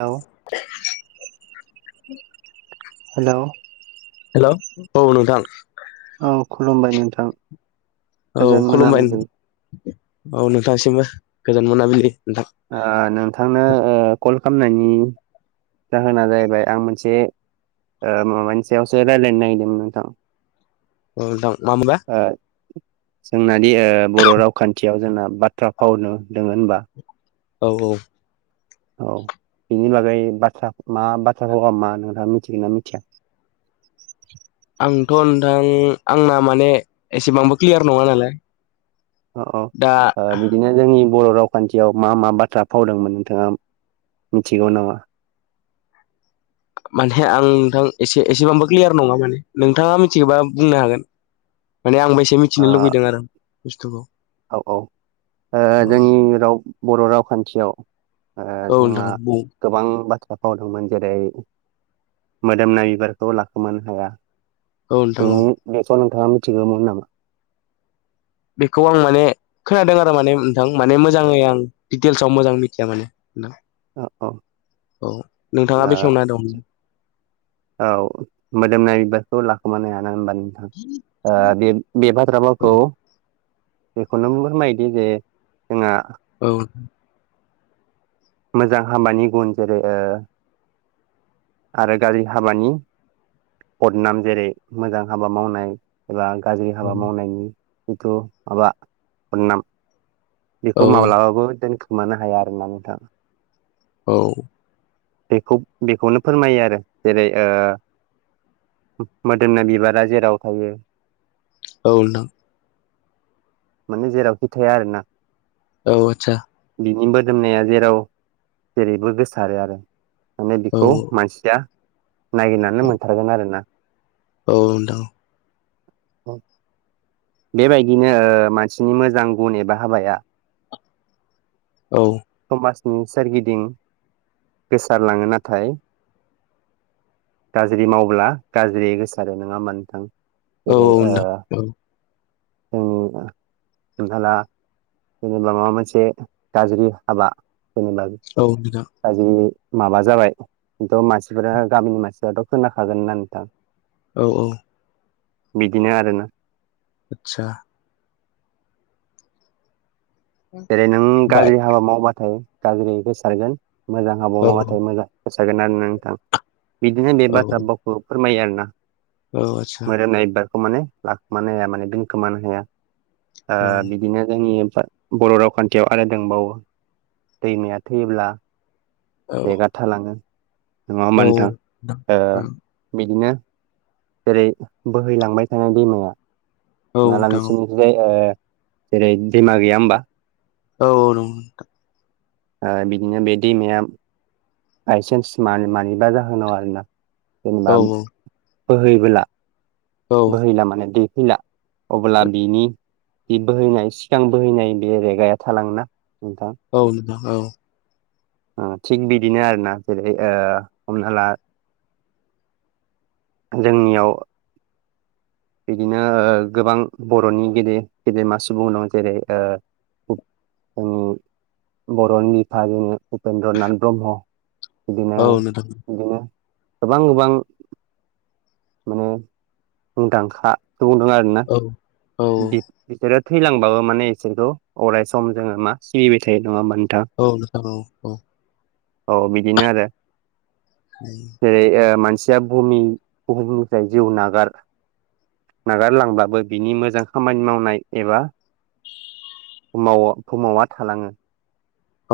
औ [inaudible] hello hello औ नोंथां। औ खुलुमबाय नोंथां। औ गोजोन खुलुमबाय मोनाबिलि औ नोंथांसिमबो गोजान मोनाबिलि नोंथां। ओ नोंथांनो ओ कल खालामनायनि जाहोना जाहैबाय आं मोनसे ओ माबानि सायावसो रायलायनो नागिरदोंमोन नोथां। ओ नोथां मा मोनबा? ओ जोंनादि ओ बर' रावखान्थियाव जोंना बाथ्रा फावनो दोङो होनबा औ औ। औ बिनि बागै बाथ्रा मा बाथ्रा भावआ मा नोंथाङा मिथिगोना मिथिया? आंथ' नोंथां आंना माने एसेबांबो क्लियार नङा नालाय अ ओ दा बि बिदिनो जोंनि बर' रावखान्थियाव मा मा बाथ्रा फाव दंमोन नोंथाङा मिथिगौ नामा? मानेे आं नोंथां एसे एसेबांबो क्लियार नङा माने नोंथाङा मिथिगौबा बुंनो हागोन। माने आंबो एसे ओ मिथिनो लुुबैदों आरो बुस्थुखौ। औ औ ओ औ जोंनि राव बर' रावखान्थियाव ओ औ जोंहा नोंथां बुं गोबां बाथ्रा फाव दंमोन जेरै मोदोमनाय बिबारखौ लाखोमानो हाया। औ नोंथां औ। बेथ' नोथाङा मिथिगौमोन नामा? बेखौ आं माने खोनादों आरो माने नोंथां माने मोजाङै आं डिटेल्सआव मोजां मिथिया माने नोंथां। ओ औ नोंथाङा बेखेवना दं। औ मोदोमनाय बिबारखौ लाखोमानो हायाना होमबा नो ओ बे, बेे बाथ्रा औ बावखौ बेखौनो फोरमायोदि जे जोंहा औ नोंथां। मोजां हाबानि गुन जेरै ओ आरो गाज्रि हाबानि बदनाम जेरै मोजां हाबा मावनाय एबा गाज्रि हाबा मावनायनि जिथु माबा बदनाम औ बेखौ माब्लाबाबो दोनखोमानो हाया आरो ना नोंथां। औ। बेखौ बेखौनो फोरमायो आरो जेरै ओ मोदोमनाय बिबारा जेराव थायो औ नोंथां। माने जेरावखि थाया आरो ना। औ आतसा। बिनि मोदोमनाया जेराव जेरैबो गोसारो आरो। माने औ आदसा औ बेखौ मानसिया नागिरनानै मोनथारगोन आरोना। औ नोंथां औ। बेबायदिनो ओ मानसिनि मोजां गुन एबा हाबाया औ। समाजनि सोरगिदिं गोसारलाङो नाथाय गाज्रि मावब्ला गाज्रि गोसारो नङा होमबा नोंथां। औ जेरै औ ओ नोंथां औ। जोंनि बा हमना ला जेनेबा माबा मोनसे गाज्रि हाबा जेनबा औ बिदा। गाज्रि माबा जाबाय। खिन्थ' मानसिफोरा गामिनि मानसिफ्राथ' खोनाखागोन ना नोंथां। औ औ। बिदिनो आरो ना। आतसा। जेरै नों बाय गाज्रि हाबा मावबाथाय गाज्रि गोसारगोन मोजां हाबा औ मावबाथाय मोजां सारगोन आरोना नोंथां बिदिनो बे औ बाथ्रा बावखौ फोरमायो आरोना। आदसा मोदोमनाय बिबारखौ माने लाखोमानो हाया माने दोनखोमानो हाया ओ औ बि दिनो जोंनि [unintelligible] बर' रावखान्थियाव आरो दंबावो दैमाया थैयोब्ला औ [unintelligible] थालाङो नङा होमबा औ नोंथां ओ नोंथां बिदिनो जेरै बोहैलांबाय थानाय दैमाया औ नाला नों नोंसिनिखैजाय ओ जेरै दैमा गैया होमबा औ औ नंगौ नोंथां ओ बिदिनो बे दैमाया बाइसेन्स मा-मानिबा जाहोनाव आरोना जेनेबा औ बोहैबोला बोहैला माने दै फैला अब्ला बिनि बि बोहैनाय सिगां बोहैनाय बे रेगाया थालाङोना नोंथां औ नोंथां औ ओ थिग बिदिनो आरो ना जेरै ओ हमना ला जोंनियाव बिदिनो गोबां बर'नि गेदेर गेदेमा सुबुं दं जेरै ओ जोंनि बर'नि बिफा जोंनि उपेन्द्र नाथ ब्रह्म बिदिनो बिदिनो गोबां गोबां माने मुंदांखा सुबुं दं आरोना औ नोंथां औ औ औ बि-बिसोरो थैलांबाबो माने इसोरखौ अराय सम जोङो मा सिबिबाय थायो नङा होमबा नोंथां औ नोंथां औ औ औ बिदिनो आरो ओम जेरै ओ मानसिया बुुहुमनि बुहुमनिफ्राय जिउ नागार नागारलांब्लाबो बिनि मोजां खामानि मावनाय एबा फुमावा फुमावा थालाङो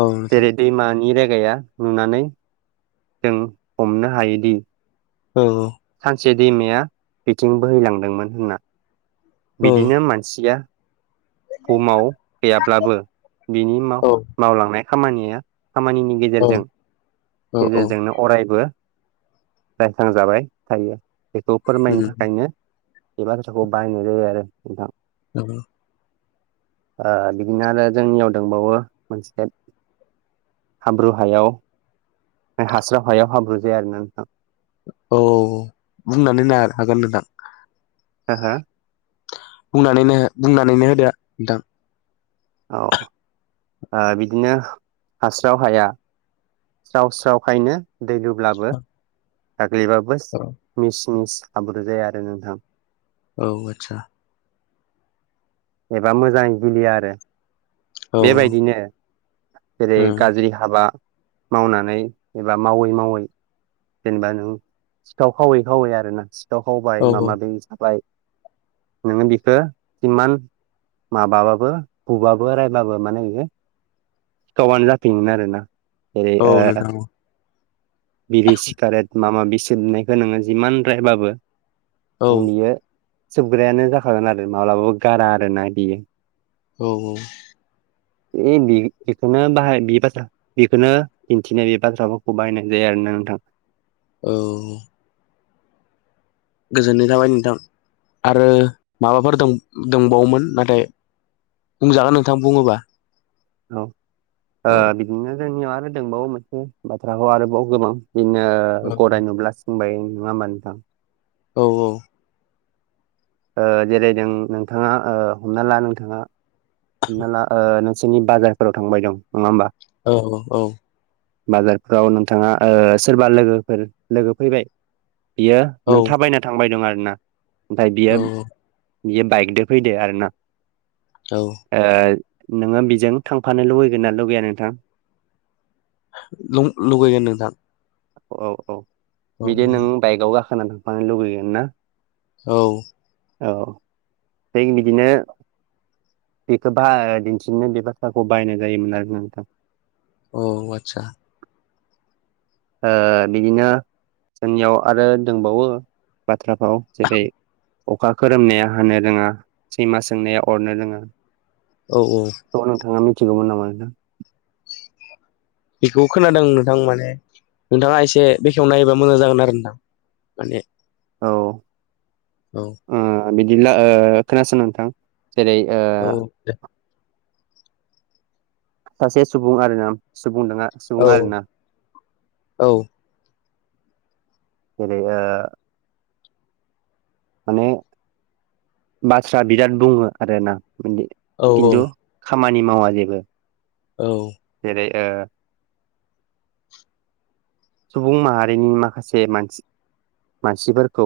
औ नोंथां जेरै दैमानि रेगाया नुनानै जों हमनो हायोदि औ सानसे दैमाया बिथिं बोहैलांदोंमोन होनना बिदिनो मानसिया बुहुमाव गैयाब्लाबो बिनि माव-मावलांनाय खामानिया खामानिनि गेजेरजों औ औ गेजेरजोंनो अरायबो रायखांजाबाय थायो बेखौ फोरमायनो थाखायनो बे बाथ्राखौ बाहायनाय जायो आरो नोंथां [unintelligible] ओ बिदिनो आरो जोंनियाव दंबावो मोनसे हाब्रु हायाव हास्राव हायाव हाब्रु जाया आरो ना नोंथां औ बुंनानै नाय हागोन नोंथां हो हो बुंनानैनो बुंनानैनो होदो नोंथां औ बिदिनो हास्राव हाया स्राव स्रावखायनो दै लुब्लाबो गाग्लिबाबो औ मिस मिस हाब्रु जाया आरो नोंथां औ आदसा एबा मोजां गिलिया आरो औ बेबायदिनो जेरै औ गाज्रि हाबा मावनानै एबा मावै मावै जेनेबा नों सिखाव खावै खावै आरोना सि खाव खावबाय औ माबाबि थाबाय नोङो बिखौ इमान माबाबाबो बुबाबो रायबाबो माने बेयो सिखावानो जाफिनगोन आरोना जेरै औ ओ नोंथां औ बिरि सिगारेट माबा माबि सोबनायखौ नोङो जिमान रायबाबो औ ओं बियो सोबग्रायानो जाखागोन आरो माब्लाबाबो गारा आरोना बियो औ औ ए बेखौनो बाहाय बे बाथ्रा बेखौनो दिन्थिनाय बे बाथ्राफोरखौ बाहायनाय जायो आरोना नोंथां औ गोजोननाय थाबाय नोंथां आरो माबाफोर दं दंबावोमोन नाथाय बुंजागोन नोंथां बुङोबा औ ओ औ बिदिनो जोंनियाव आरो दंबावो मोनसे बाथ्राखौ आरोबाव गोबां बिदिनो औ गराय नुब्ला सि होमबाय नङा होनबा नोंथां औ औ ओ जेरै नों नोंथाङा ओ हमना ला नोंथाङा हमना ला ओ नोंसोरनि बाजारफोराव थांबाय दं नङा होमबा औ औ बाजारफ्राव नोंथाङा ओ सोरबा लोगोफोर लोगो फैबाय बियो औ नों थाबायना थांबाय दं आरोना ओमफाय बियो औ बियो बाइकदो फैदो आरोना औ ओ नोङो बेजों थांफानो लुबैगोन ना लुगैया नोंथां लु लुगैगोन नोंथां औ औ औ बिदि नों बाइकआव गाखोनानै थांफानो लुगैगोन ना औ औ जों बिदिनो बेखौ बा दिन्थिनो बे बाथ्राखौ बाहायनाय जायोमोन आरोना नोंथां औ आतसा ओ बिदिनो जोंनियाव आरो दंबावो बाथ्राफाव जेरै अखा खोरोमनाया हानो रोङा सैमा सोंनाया अरनो रोङा औ औ औ नोंथाङा मिथिगौमोन नामा नोंथां बेखौ खोनादों नोंथां माने नोंथाङा एसे बेखेवना होयोबा मोजां जागोन आरो नोंथां माने औ औ ओ बिदिब्ला खोनासं नोंथां जेरै ओ [unintelligible] सासे सुबुं आरो ना सुबुं- दाङा औ औ जेरै ओ माने बाथ्रा बिराद बुङो आरोना औ खिन्थु खामानि मावा जेबो औ जेरै ओ सुबुं माहारिनि माखासे मानसि मानसिफोरखौ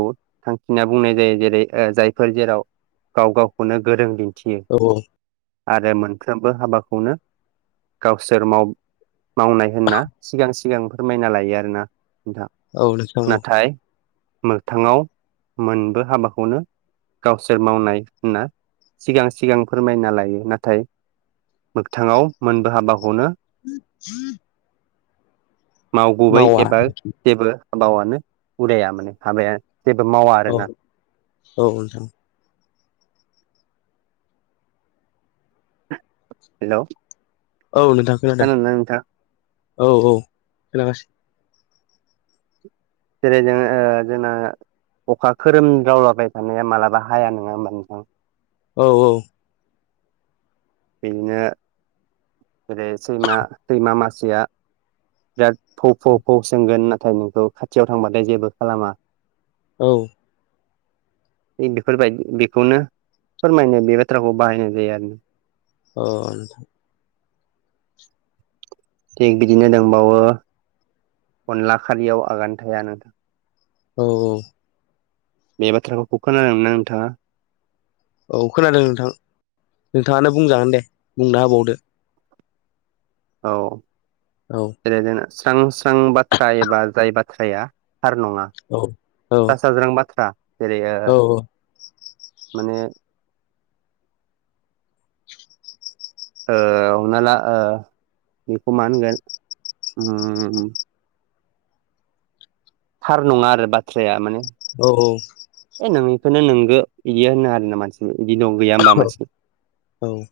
थांखिना बुंनाय जायो जेरै ओ जायफोर जेराव गाव गावखौनो गोरों दिन्थियो औ औ आरो मोनफ्रोमबो हाबाखौनो गावसोर माव मावनाय होनना सिगां सिगां फोरमाय ना लायो आरोना नोंथा औ नोंथां औ नाथाय मोगथाङाव मोनबो हाबाखौनो गावसोर मावनाय होनना सिगां सिगां फोरमायना लायो नाथाय मोगथाङाव मोनबो हाबाखौनो [inaudible] मावगुबै मावा एबा जेबो हाबायावनो उदाया माने हाबाया जेबो मावा औ आरोना औ नोंथां हेल' औ नोंथां खोनादों औ औ खोनागासिनो जेरै जों जोंना अखा खोरोमदावलाबाय थानाया मालाबा हाया नङा होमबा नोंथां औ औ बिदिनो जेरै सैमा सैमा मासेया दा बिराद फौ फौ फौ सोंगोन नाथाय नोंखौ खाथियाव थांबाथाय जेबो खालामा औ [inaudible] बेफोरबायदि बेखौनो फोरमायनो बे बाथ्राखौ बाहायनाय जायो आरो अ नोंथां थिग बिदिनो दंबावो अनला खारियाव आगान थाया नोंथां औ औ बे बाथ्राखौ खोनादोंना नोंथाङा औ खोनादों नोंथां नोंथाङानो बुंजागोन दे बुंना होबावदो औ औ जेरै स्रां स्रां बाथ्रा एबा जाय बाथ्राया थार नङा औ औ सा साज्रां बाथ्रा जेरै ओ औ माने ओ हमना ला ओ बेखौ मा होनगोन उम थार नङा आरो बाथ्राया माने औ औ ए नों बेखौनो नोंगो बिदिया होनो आरोना मानसिबो बिदि न' गैया होनोमबा मानसि औ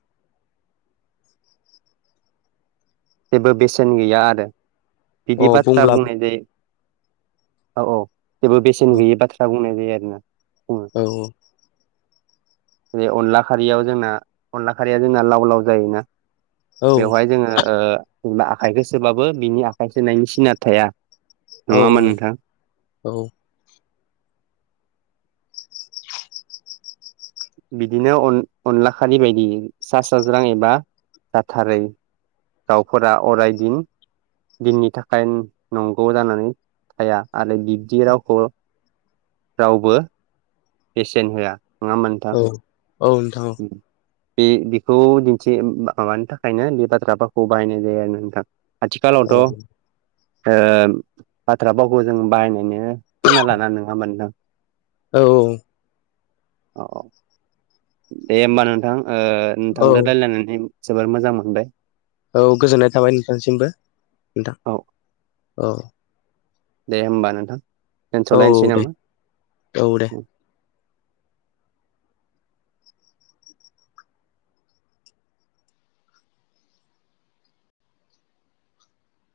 जेबो बेसेन गैया आरो बिदि अ बाथ्रा बुंब्लाबो बुंनाय जायो औ औ जेबो बेसेन औ गैयि बाथ्रा बुंनाय जायो आरोना बुङो औ जेरै अनला खारैयाव जोंना अनला खारैया जोंना लाव लाव जायोना औ बेवहाय जोङो ओ आखाइखौ सोबाबो बिनि आखाइ सोनायनि सिना थाया औ नङा होमबा औ नोंथां औ बिदिनो अनला खालि बायदि सा साज्रां एबा जाथारै दाउफोरा अरायदिन दिननि थाखाय नंगौ जानानै थाया आरो बिब्दि रावखौ रावबो पेसेन्ट होआ नङाम नोंथां औ नोंथां उ बे बेखौ दिन्थि माबानि थाखायनो बे बाथ्राखौ बाहायनाय जायो आरो नोंथां औ आथिखालावथ' ओ बाथ्रा भावखौ जों बाहायनो खोना लाना नङा होनबा नोंथां औ औ औ दे होमबा नोंथां ओ औ नोंथांजों रायज्लायनानै जोबोर मोजां मोनबाय औ गोजोननाय थाबाय नोंथांसिमबो नोंथां औ औ दे होमबा नोंथां औ दोनथ'लायनोसै दे नामा? औ दे